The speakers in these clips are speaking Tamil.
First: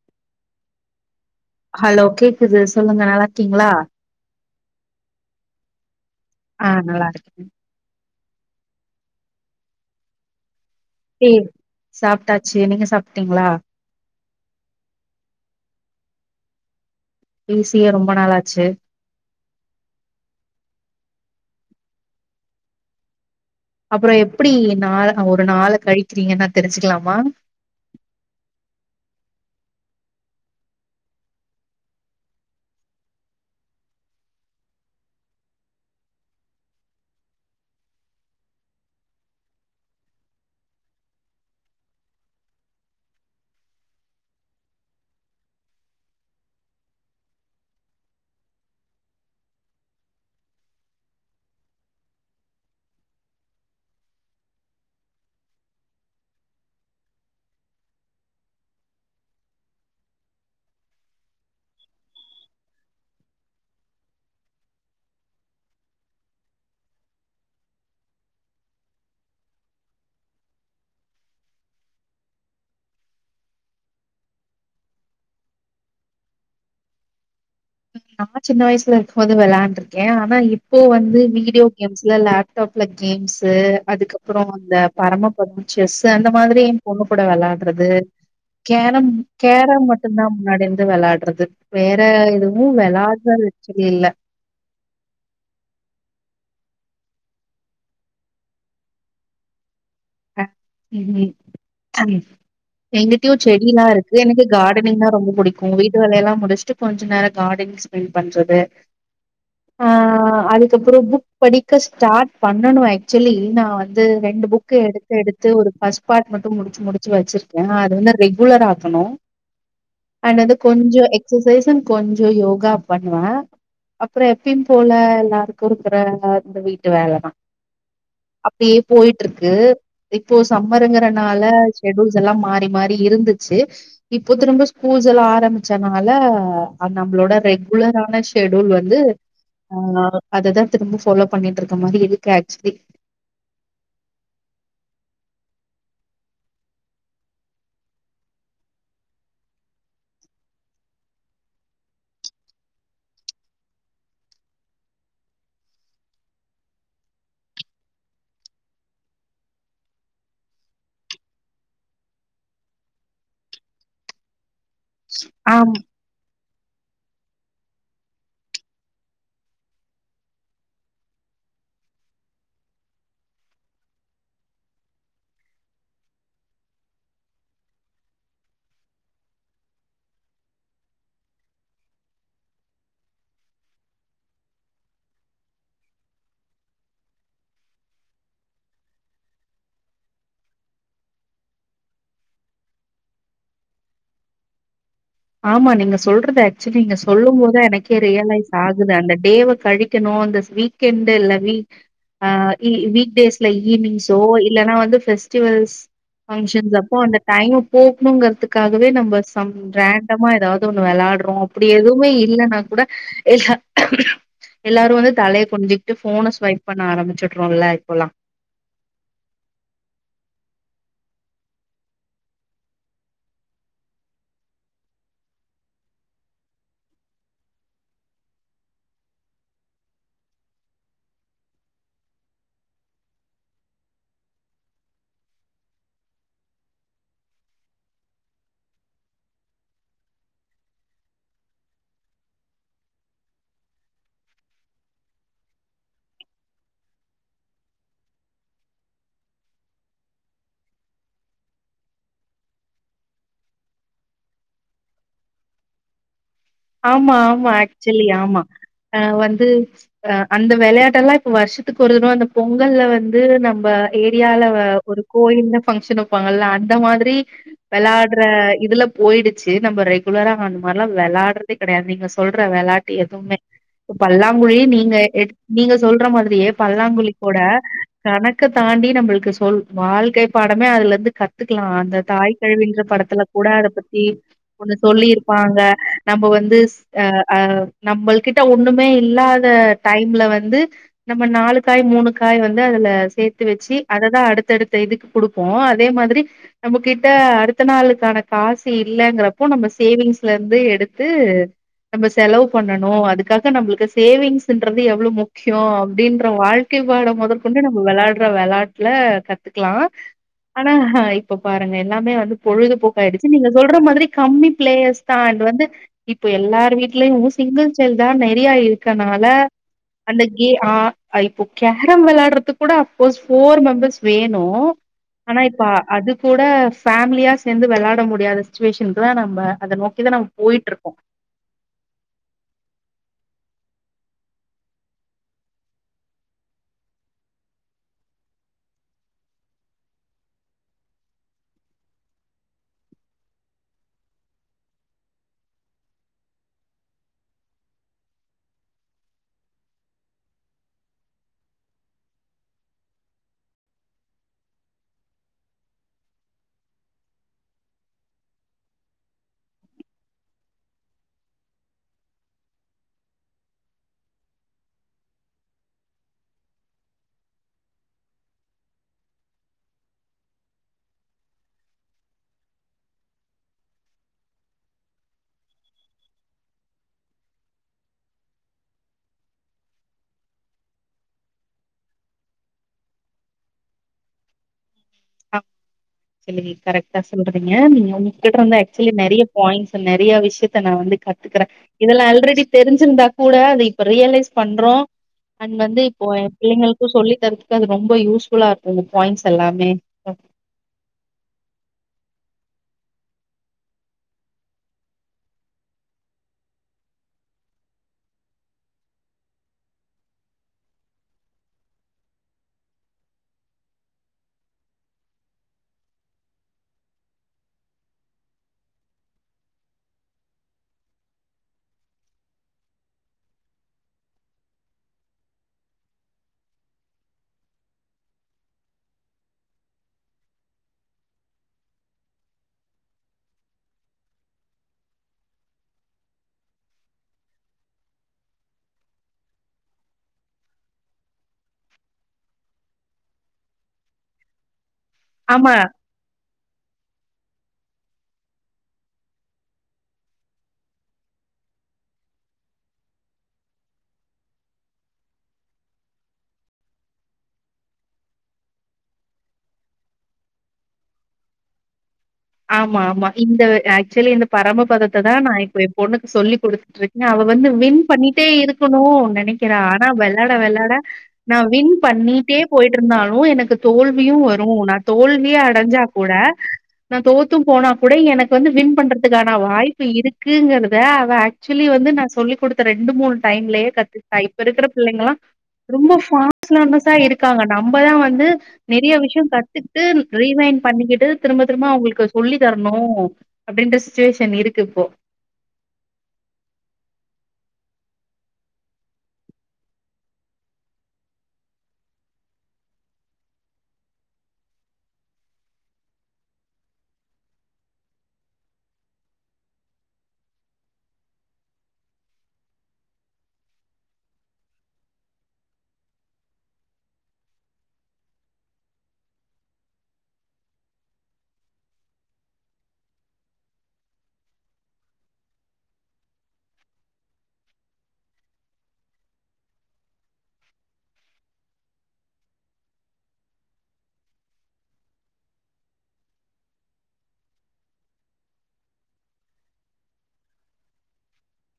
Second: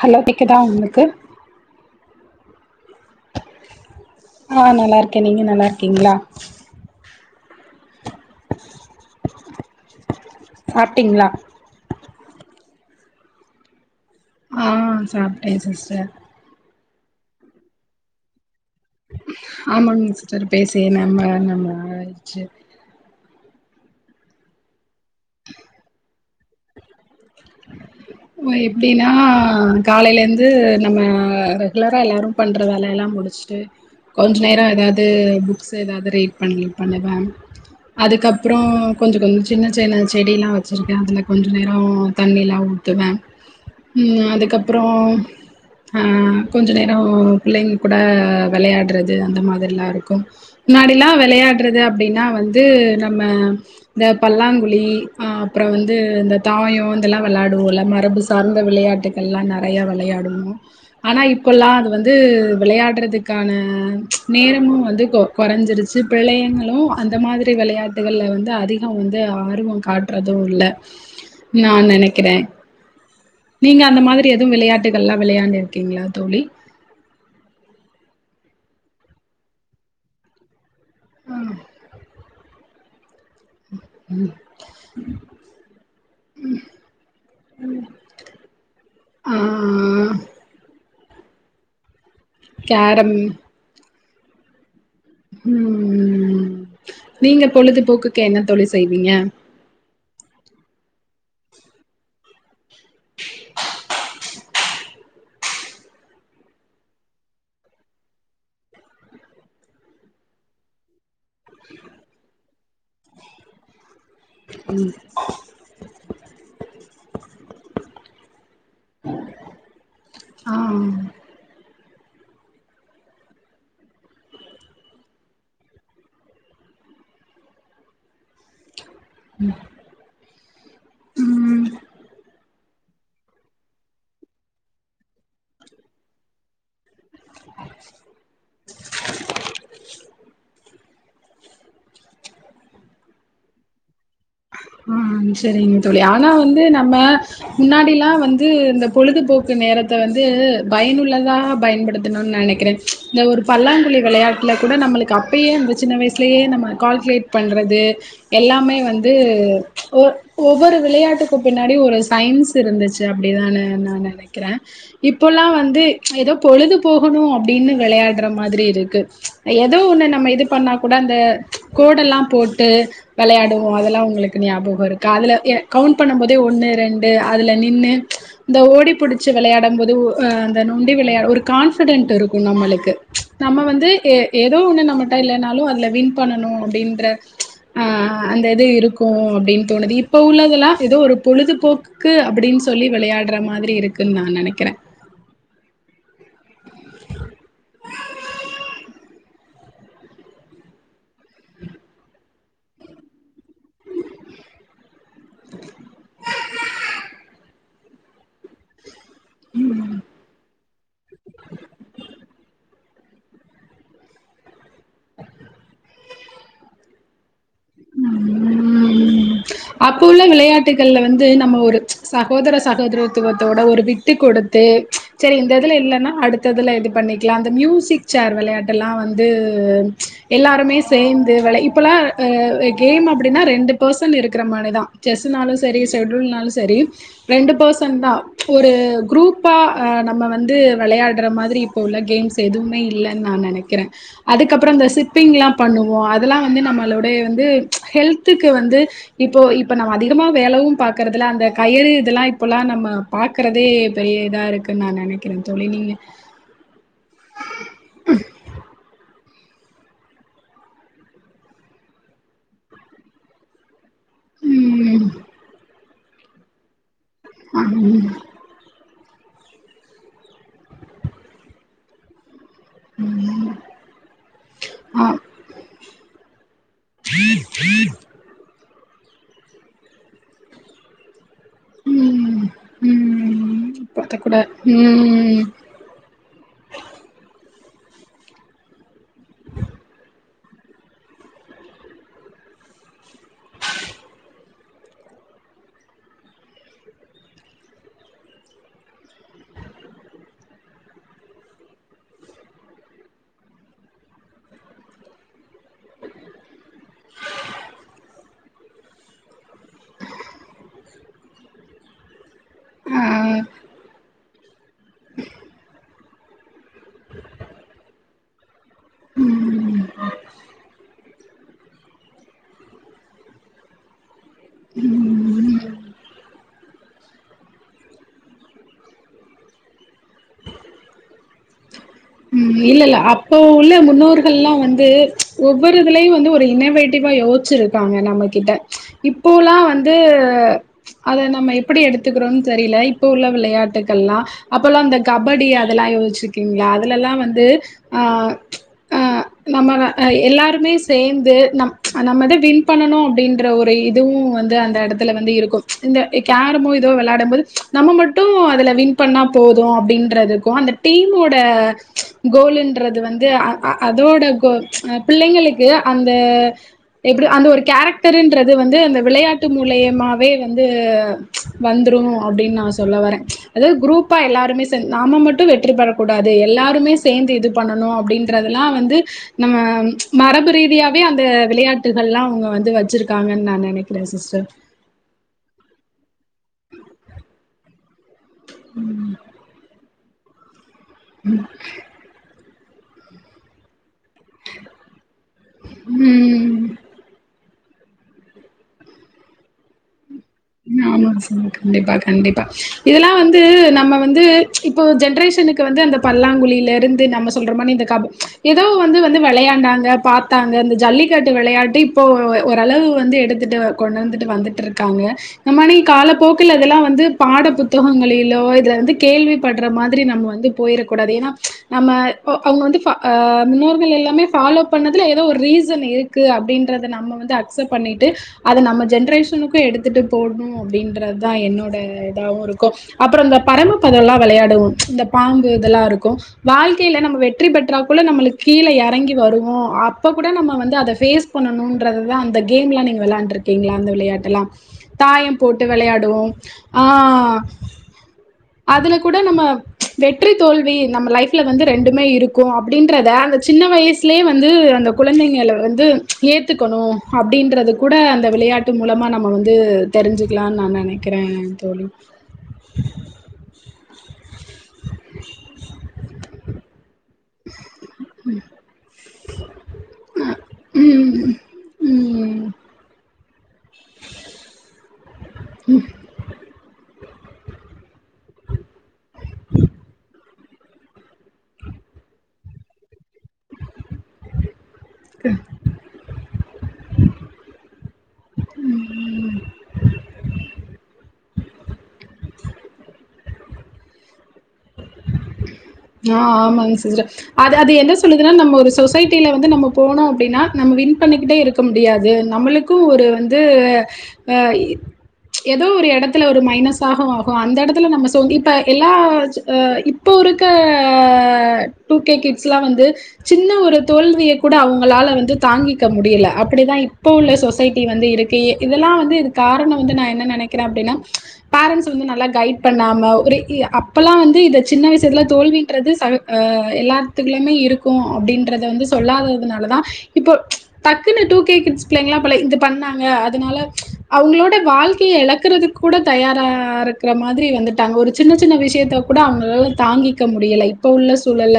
ஹலோ கேக்குதா உங்குளுக்கு ஹலோ கேக்குது சொல்லுங்க நல்லா இருக்கீங்களா ஆ நல்லா இருக்கே நீங்க நல்லா இருக்கீங்களா ஆ நல்லா இருக்கே [inaudible] சாப்டீங்களா சாப்புட்டாச்சு நீங்க சாப்டீங்களா ஆ சாப்டே சிஸ்டர் பேசியே ரொம்ப நாளாச்சு ஆமாங் சிஸ்டர் பேசியே நெம்ம நெம்ம நாளாயிருச்சு அப்புறோ எப்டி நாள ஒரு நாள்ல கழிக்கிறீங்க நா தெரிஞ்சுக்கலாம் ஓ எப்டின்னா காலையில இருந்து நம்ம ஆ ரெகுலரா எல்லாரு பண்ற வேலையெல்லாம் முடுச்சுட்டு கொஞ்சு நேர எதாவது புக்ஸ்சு எதாவுது ரீட் பண்ணி பண்ணுவேம் அதுக்கப்புறோ கொஞ்சு கொஞ்சு சின்ன சின்ன செடியில்லா வெச்சிருக்கே அதுல கொஞ்ச நேர ஓ தண்ணில்லா ஊத்துவே உம் அதுக்கப்புறோ ஆ கொஞ்ச நேரோ பிள்ளைங் கூட விளையாடுறது அந்த மாதிரிலா இருக்கும் முன்னாடில்லா விளையாடுறது அப்படின்னா வந்து நம்ம இந்த பல்லாங்குழி ஆ அப்பற வந்து இந்தப் தாயோ இந்தெல்லா விள்ளாடுவோல்ல மரபு சார்ந்த விளையாட்டுகள்லா நிறையா விளையாடுவோ ஆனா இப்பல்லா அது வந்து விளையாடுறதுக்கான நேரமும் வந்து கொ கொறஞ்சிருச்சு பிள்ளைங்களு அந்த மாதிரி விளையாட்டுகள்ல வந்து அதிகோ வந்து ஆர்வம் காட்டுறது இல்ல நான் நெனைக்கிறே நீங்க அந்த மாதிரி எதுவும் விளையாட்டுகள்லாம் விளையாண்டிருக்கீங்களா தோழி நா சின்ன வயசுல இருக்கும்போது வெளான்ருக்கே ஆனா இப் இப்போ வந்து வீடியோ கேம்ஸ்ல லேட் தோப்லக் கேம்ஸ்சு அதுக்கப்புறோ இந்த பரமப்பதம் செஸ் அந்த மாதிரி என் பொண்ணு கூட வெள்ளாடுறது கேரம் ஆ கேரம் மட்டுந்தா முன்னாடியிருந்து வெள்ளா றதுக் வேற ன்னு கேரம் வெள்ளாடுற வெச்சரியில்ல உம் நீங்க பொழுதுபோக்குக்கு என்ன தோழி செய்வீங்க [unintelligible] எங்கிட்டயு செடியில்லா இருக்கு எனக்கு காடர்னிங்னா ரொம்ப பிடிக்கு வீட்டு வேலை எல்லா முடிச்சுட்டு கொஞ்சு நேரோ காடன்ஸ் ஸ்பெண்ட் பண்றது ஆ அதுக்கப்புறம் புக் படிக்க ஸ்டாட் பண்ணனு ஆக்சுயிலி நா ந்து ரெண்டு புக் எடுத்து எடுத்து ஒரு பஸ்ட் பார்ட் மட்டும் முடிச்சு முடிச்சு வச்சிருக்கே அது என்ன ரெகு ஆக்கணு அண்ட் வந்து ஆ கொஞ்சோ எக்சசைஸ் கொஞ்சோ யோகா பண்ணுவே அப்பறோ எப்பயு போல எல்லாருக்கு இருக்கிற இந்தந்த வீட்டு வேல தா அப்டியே போய்ட்டு இருக்கு இப்போ சம்மர்ங்கறனால ம் ஷெடியூல்ஸ் எல்லா மாறி மாறி இருந்துச்சு இப்போ திரும்ப ஸ்கூல்ஸ் எல்லா ஆரம்பிச்சதுனால நம்மளோட ரெகுலரான ஷெடியூல் வந்து ஆ அததா திரும்ப ஃபாலோ பண்ணிட்டு இருக்க மாரி இருக்கு ஆக்சுவலி ம் செரிங்க தோழி ஆனா வந்து நம்ம முன்னாடி எல்லா வந்து இந்த பொழுதுபோக்கு நேரத்த வந்து பயனுள்ளதா பயன்படுத்தணும்னு நெனக்கிறே இந்த ஒரு பல்லாங்குழி வெளயாட்டுல கூட நம்மளுக்கு அப்பயே இந்த சின்ன வயசுலயே நம்ம கால்குலேட் பண்றது எல்லாமே வந்து வந்து ஒ ஒவ்வொரு விளையாட்டுக்கு பின்னாடி ஒரு சயின்ஸ் இருந்துச்சு அப்டிதான்னு நா நெனக்கிறே இப்போல்லா ஆம் வந்து ஏதோ பொழுது போகணு அப்டின்னு வெளயாடுற மாரி இருக்கு ஏதோ ஒன்னு நம்ம இது பண்ண கூட அந்த கோடெல்லா போட்டு விளையாடு அதல்லா உங்களுக்கு ஞாபக இருக்கு அதுல கவுன்ட் பண்ணு போதே ஒன்னு ரெண்டு அதுல நின்னு இந்த ஓடி பிடிச்சு விளயாடம் போது நொண்டி விளைய ஒரு கான்பிடென்ட் இருக்கு நம்மளுக்கு நம்ம வந்து ஏதோ ஒன்னு நம்மட்ட இல்லைனாலு அதுல வின் பண்ணும் அப்டின்ற ஆ அந்த இது இருக்கு அப்டின்னு தோணுது இப்ப உள்ளதெல்லா ஏதோ ஒரு பொழுதுபோக்குக்கு அப்டின்னு சொல்லி வெளயாடுற மாதிரி இருக்குன்னு நா நெனக்குறே ஆமா நீங்க சொல்றது ஆக்சுவலி நீங்க சொல்லும் போத எனக்கே ரியலைஸ் ஆகுது அந்த டேவை கழிக்கணு அந்த வீக்ண்ட் இல்ல வீக்டேஸ்ல ஈவினிங்ஸோ இல்லலைன்னா வந்து பெஸ்டிவல்ஸ் பங்கஷன்ஸ் அப்போ அந்த டைம் போகணுங்கறிதுக்காகவே நம்ம சம் ரேன் ஒன்னு வெளயாடுறோ அப்டி எதுவுமே இல்லைன்னா கூட எல்லாரு வந்து தலய குனுஞ்சுகிட்டு ஃபோன ஸ்வைப் பண்ண ஆரம்பிச்ச உம் அப்போ உள்ள விளயாட்டு வந்து நம்ம ஒரு சகோதர சகோதரத்துவத்தோட ஒரு விட்டு கொடுத்து சரி இந்த இதுல இல்லைன்னா அடுத்ததுல இது பண்ணிக்கலா அந்த மியூசிக் சேர் விளையாட்டு எல்லா வந்து எல்லாருமே சேர்ந்து விள இப்பல்லா கேம் அப்டின்னா ரெண்டு பேர்சன் இருக்ற மாரிதா செஸ்னாலு சரி செடுல்னாலு சரி ரெண்டு பர்சன் தா ஒரு குரூப்பா நம்ம வந்து வெளயாடுற மாதிரி இப்போ உள்ள கேம்ஸ் எதுவுமே இல்லைன்னு நா நெனக்குறே அதுக்கப்பறோ இந்த சிப்பிங்லா பண்ணுவோ அதெல்லா வந்து நம்மளோடய வந்து ஹெல்த்துக்கு வந்து இப்போ இப்ப நம்ம அதிகமா வேலயு பாக்குறதுல அந்த கயிறு இதெல்லா இப்பல்லா நம்ம பாக்குறதே பெரிய இதா இருக்குன்னு நா நெனக்குறே தோழி நீங்க ஆமா ஆமா ஆக்சுவலி ஆமா அ வந்து அந்த விளையாட்ட எல்லா இப்ப வருஷத்துக்கு ஒரு தடவ அந்த பொங்கல்ல வந்து நம்ம ஏரியால ஒரு ம் கோயில பங்க்ஷன் இருப்பாங்கல்ல அந்த மாதிரி ஆம். வெளயாடுற இதுல போயிடுச்சு நம்ம ரெகுலரா அந்த மாரிலா வெளாடுற கெடயவே கெடயாது நீங்க சொல்ற விளையாட்டு எதுவுமே பல்லாங்குழி நீங்க ஆ. எ நீங்க சொல்ற மாதிரியே பல்லாங்குழி கூட தனக்கு தாண்டி நம்மளுக்கு சொல் வாழ்க்கை பாடமே அதுல இருந்து கத்து கத்துக்கலா அந்த ம் தாய்க்கெழவின்ற படத்துல கூட ம் அத பத்தி பார்த்தக்கூட ஒன்னு ம் சொல்லிருப்பாங்க இப்போ வந்து அ நம்ம கிட்ட ஒண்ணுமே இல்லாத டைம்ல வந்து நம்ம நாலு காய் மூணு காய் வந்து அதுல சேத்து வச்சு அததா அடுத்தடுத்த இதுக்கு கொடுப்போ அதே மாதிரி நம்ம கிட்ட அடுத்த நாளுக்கான காசு இல்ங்கிறப்போ நம்ம சேவிங்ஸ்ல இருந்து எடு வந்து நம்ம செலவு பண்ணணு அதுக்காக நம்மளுக்கு சேவிங்ஸ்ன்றது எவ்ள முக்கியோ அப்டின்ற வாழ்க் வாழ முதற்கொண்டு நம்ம வெளா விளையாட்டுல கத்துக்கலா ஆனா ஹ இப்ப பாருங்க எல்லாமே வந்து பொழுதுபோக்க ஆ. ஆயிடுச்சு நீங்க சொல்ற மாதிரி கம்மி பிளேயஸ் தா அது வந்து இப்போ எல்லார் வீட்லயு சிங்கிள் சைல்டு தா நெறைய ஆயிருக் இருக்கனால அந்த கே ஆ அ இப்போ கேரம் விளையாடுறதுக்கு கூட அஃப்கோஸ் ஃபோர் மெம்பர்ஸ் வேணு ஆனா ம் இப்ப அது கூட ஃபேமிலியு சேர்ந்து விளாட முடியாத சுச்சுவேஷனுக்குதா நம்ம அத நோக்கி தா நம்ம போயிட்டு இருக் [inaudible] இல்ல இல்ல அப்போ உள்ள முன்னோர்கள் எல்லா வந்து ஒவ்வொரு இதுலயு வந்து ஒரு இன்னவேட்டிவா யோசிச்சிருக்காங்க நம்ம கிட்ட இப்போல்லா வந்து அத நம்ம எப்டி எடுத்துக்கிறோ தெரில இப்போ உள்ள விளையாட்டுகள்ல்லா அப்பலா இந்த கபடி அதெல்லா யோசிச்சிருக்கீங்களா அதுல எல்லா வந்து ஆ ஆ நம்ம எல்லாருமே சேந்து நம் நம்மத வின் பண்ணணு அப்டின்ற ஒரு இதுவு வந்து அந்த இடத்துல வந்து இருக்கு கேரமோ எதோ வெளாயாடு போது நம்ம மட்டு அதுல வின் பண்ணா போதும் அப்டின்றதுக்கு அந்த டீமோட கோல்ன்றது வந்து அ அ அதோட கோ பிள்ளைங்களுக்கு அந்த எப்டி அந்த ஒரு கேரக்டர் இன்றது வந்து அந்த விளையாட்டு மூலியமாவே வந்து வந்துடு அப்டின்னு நா சொல்ல வரே அது குரூப்பா எல்லாருமே சேந்து நாம மட்டு வெற்றி பெறக் கூடாது எல்லாரு எப்பவுமே சேந்து இது பண்ணணு அப்டின்றதெல்லா வந்து நம்ம மரபு ரீதியாவே அந்த விளாயாட்டுகள் எல்லா அவுங்க வந்து வச்சிருக்காங்கன்னு நா நினைக்கிறே சிஸ்டர் அ சரி கரெக்டா சொல்றீங்க நீங்க உங் இருந்து ஆக்சுவலி நெறைய பாயிண்ட்ஸ் நெறையா விஷயத் த்த நா வந்து கத்துக்கிறே இதுல அல்ரெடி தெரிஞ்சிருந்தா கூட அது இப்ப ரியலைஸ் பண்றோ அன் வந்து இப்போ என் பிள்ளைங்களுக்கு சொல்லி தருத் அது ரொம்ப யூஸ்ஃபுல்லா இருக்கு பாயிண்ட்ஸ் எல்லாமே அ ஆமா சார் கண்டிப்பா கண்டிப்பா இதெல்லா வந்து நம்ம வந்து இப்போ ஜென்ரேஷனுக்கு வந்து அந்த பல்லாங்குழில இருந்து நம்ம சொல்ற மாதிரி இந்த க ஏதோ வந்து வந்து விளையாண்டாங்க பார்த்தாங்க அந்த ஜல்லிக்கட்டு விளையாட்டு இப்போ ஓரளவு வந்து எடுத்துட்டு கொண்டு வந்துட்டு வந்துட்டு இருக்காங்க நம்ம இனி காலப்போக்குல இதெல்லா வந்து பாட புத்தகங்களிலோ இதுல வந்து கேள்வி படுற மாதிரி நம்ம வந்து போயிரக்கூடாது ஏன்னா நம்ம அவங்க வந்து அ முன்னோர்கள் எல்லாமே ஃபாலோ பண்ணதுல ஏதோ ஒரு ரீசன் இருக்கு அப்படின்றத நம்ம வந்து அக்செப்ட் பண்ணிட்டு அத நம்ம ஜென்ரேஷனுக்கு எடுத்துட்டு போடணு அப்டின்றது தா என்னோட இதாவு இருக்கு அப்புறோ இந்த பரம பதம்ல்லா விளையாடுவோ இந்த பாம்பு இதெல்லா இருக்கு வாழ்க்கையில நம்ம வெற்றி பெற்றா கூள்ள நம்மளுக்கு கீழே இறங்கி வருவோ அப்ப கூட நம்ம வந்து அதை ஃபேஸ் பண்ணணும்ன்றதுதா அந்த கேம் எலாம் நீங்க விளையாண்டு இருக்கீங்களா அந்த விளையாட்டு எல்லா தாயம் ஆமா, போட்டு விளையாடுவோ ஆ ஆ அதுல கூட நம்ம வெற்றி தோல்வி நம்ம லைஃப்ல வந்து ரெண்டுமே இருக்கு அப்படின்றத அந்த சின்ன வயசுலயே வந்து அந்த குழந்தைங்க வந்து ஏத்துக்கணு அப்படின்றது கூட அந்த விளையாட்டு மூலமா நம்ம வந்து வந்து தெரிஞ்சுக்கலாம்னு நா நினைக்கிறே தோழி பரம்ப பதத்த தா நா இப்போ என் பொண்ணுக்கு சொல்லி கொடுத்துட்டு இருக் ந அவ வந்து வின் பண்ணிட்டே இருக்கணு இப்போ நெனைக்கிறே ஆனா விளாட விளாட ம் நா வின் பண்ணிட்டே ம் போயிட்டு இருந்தாலு எனக்கு தோல்வியு வரு நா தோல்வியே அடைஞ்சா கூட நா தோத்தும் போனா குடை எனக்கு வந்து வின் பண்றதுக்கான வாய்ப்பு இருக் க்குங்கறத அவ ஆக்சுவலி வந்து நா சொல்லி குடுத்த ரெண்டு மூணு டைம்ல கத்துக்கிட்டா இப்ப இருக்குற பிள்ளைங்கா ரொம்ப [unintelligible] இருக்காங்க நம்மதா வந்து நெறைய விஷயம் ம் கத்துட்டு ரீவைண்ட் பண்ணிக்கிட்டு திரும்பத் திரும்ப அவுங்களுக்கு சொல்லி தரணு அப்டின்ற சிச்சுவேஷன் இருக்கு இப்போ ஆ ஆமாங்க சிஸ்டர் அது அது என்ன சொல்லுதுன்னா நம்ம ஒரு சொசைட்டில வந்து நம்ம போனோ அப்டின்னா நம்ம வின் பண்ணிக்கிட்டே இருக்க முடியாது நம்மளுக்கு ஒரு வந்து அ ஏதோ ஒரு எடத்துல ஒரு மைனஸ் ஆகு ஆகும் அந்த எடத்துல நம்ம இப்ப எல்லா இப்ப ஒரு க்க டூகே கிட்ஸ் எல்லா வந்து சின்ன ஒரு தோல்விய கூட அவங்களால வந்து தாங்கிக்க முடியல அப்டிதா இப்ப உள்ள சொசைட்டி வந்து இருக்கு இதெல்லா வந்து இது காரணம் வந்து நா என்ன நெனைக்கிறே அப்டின்னா பேரண்ட்ஸ் வந்து நல்லா கைட் பண்ணாம ஒரு அப்பெல்லா வந்து இத சின்ன விசயத்துல தோல்வின்றது சக எல்லாத்துக்குமே இருக்கு அப்டின்றத வந்து சொல்லாததுனால தா இப்போ டக்குன்னு டூ கே கிட்ஸ் பிள்ளைங்களா பல இது பண்ணாங்க அதனால அவங்களோட வாழ்க்கைய இழக்கறதுக்கு கூட தயாரா இருக்கிற மாரி வந்துட்டாங்க ஒரு சின்ன சின்ன விஷயத்த கூட அவங்களால தாங்கி இக்க முடியல இப்ப உள்ள சூழல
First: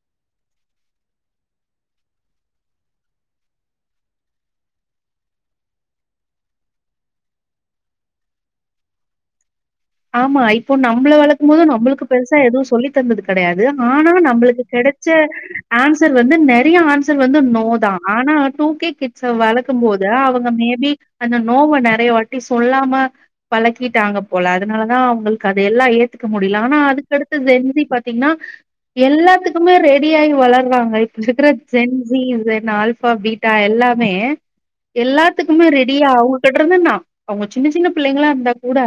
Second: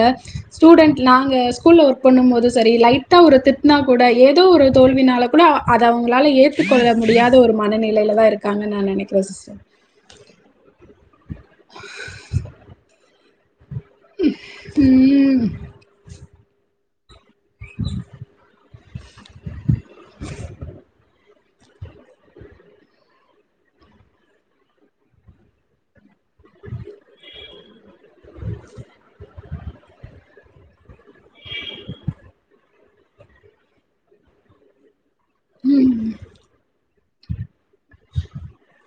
ஸ்டூடண்ட் நாங்க ஸ்கூல்ல ஒர்க் பண்ணு போது சரி லைட்டா ஒரு திட்னா கூட ஏதோ ஒரு தோல்வினால கூட அத அவுங்களால ஏத்துக்கொள்ள முடியாத ஒரு மனநிலையில தா இருக்காங்கு நா நெனைக்கிறே சிஸர் ஆமா இப்போ நம்மள வளக்கு போது நம்மளுக்கு பெருசா எதும் சொல்லி தந்தது கடையா ஆனா நம்மளுக்கு கெடைச்ச ம் ஆன்சர் வந்து நெறைய ஆன்சர் சர் வந்து நோ தா ஆனா டூ கே ச வளக்கு போது அவுங்க மே பி அந்த நோவ நெறைய வாட்டி சொல்லாம பழக்கிட்டாங்க போல அதனாலதா அவுங்களுக்கு அத எல்லா ஏத்துக்க முடில ஆனா அதுக்கடு செஞ்சு பாத்தீங்கன்னா எல்லாத்துக்குமே ரெடி ஆயி வளர்றாங்க சிக்கிற ஜென்ஸ்சி செனால் ஃபா பீட்டா எல்லாமே எல்லாத்துக்குமே ரெடியா ம் அவங்ககிட்ட இருந்தனா அவங்க சின்ன சின்ன பிள்ளங்களா இருந்தா கூட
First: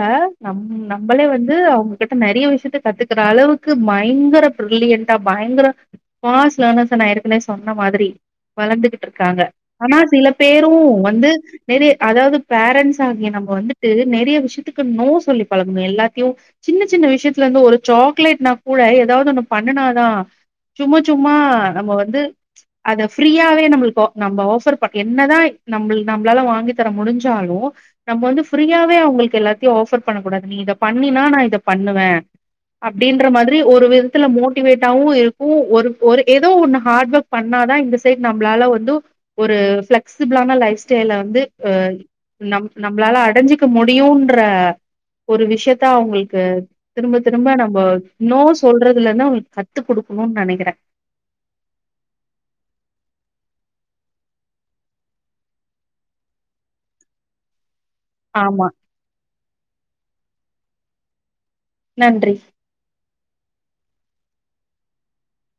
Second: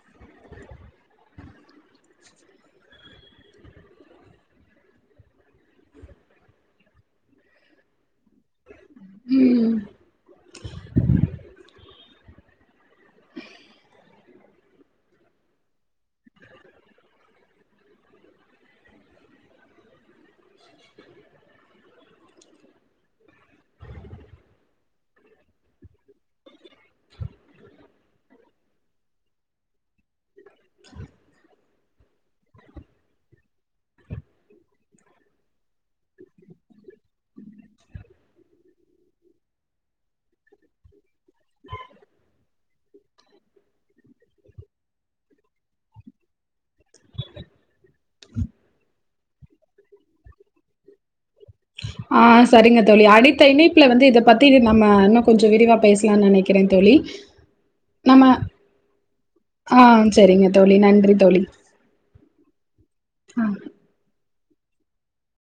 நம் நம்மளே வந்து அவுங்ககிட்ட நெறைய விஷயத்த கத்துக்கற அளவுக்கு பைங்கர பிரில்லியன்ட்டா பைங்கர பாஸ்ட் லேர்னர்ஸ நா இருக்குனே சொன்ன மாரி வளந்துகிட்டு இருக்காங்க ம் ஆனா சில பேரு வந்து நெறைய ஆனா அதாது பேரண்ட்ஸ் ஆகிய நம்ம வந்துட்டு நெறைய விஷயத்துக்கு நோ சொ சொல்லி பழகனு எல்லாத்தியு சின்ன சின்ன விஷயத்துல இந்து ஒரு சாக்லேட்னா கூட ஏதாது ஒன்னு பண்ணுனாதா சும்மா சும்மா நம்ம வந்து அத ஃபிரியாவே நம்மளுகா நம்ம ஆஃபர் என்னதா நம வாங்கி தர முடிஞ்சாலு நம்ம வந்து ஃபிரியாவே அவளுக்கு எல்லாத்தையு ஆஃபர் பண்ணக்கூடாது நீ இத பண்ணினா நா இத பண்ணுவே அப்டின்ற மாரி ஒரு விதத்துல மோட்டிவேட்டாவு இருக்கு ஒரு ஒரு எதோ ஒன்னு ஹாட் வொர்க் பண்ணா தா இந்த சைடு நம்மளால வந்து ஒரு ஃப்ளக்ஸிபுளனா லைஃப் ஸ்டைல வந்து அ நம் நம்மளால அடைஞ்சுக்க முடியுன்ற ஒரு விஷயத்தா அவங்களுக்கு திரும்ப திரும்ப நம்ம நோ சொல்றதுலன்னா அவுங்களுக்கு கத்து குடுக்கணும்னு நெனைக்கிறே ஆ சரிங்க தோழி அடித்த இணைப்புல வந்து இத பத்தி நம்ம இன்னு கொஞ்ச விரிவா பேசலா நெனைக்கிறே தோழி நம்ம ஆமா ஆ செரிங்க தோழி நன்றி தோழி நன்றி ஆ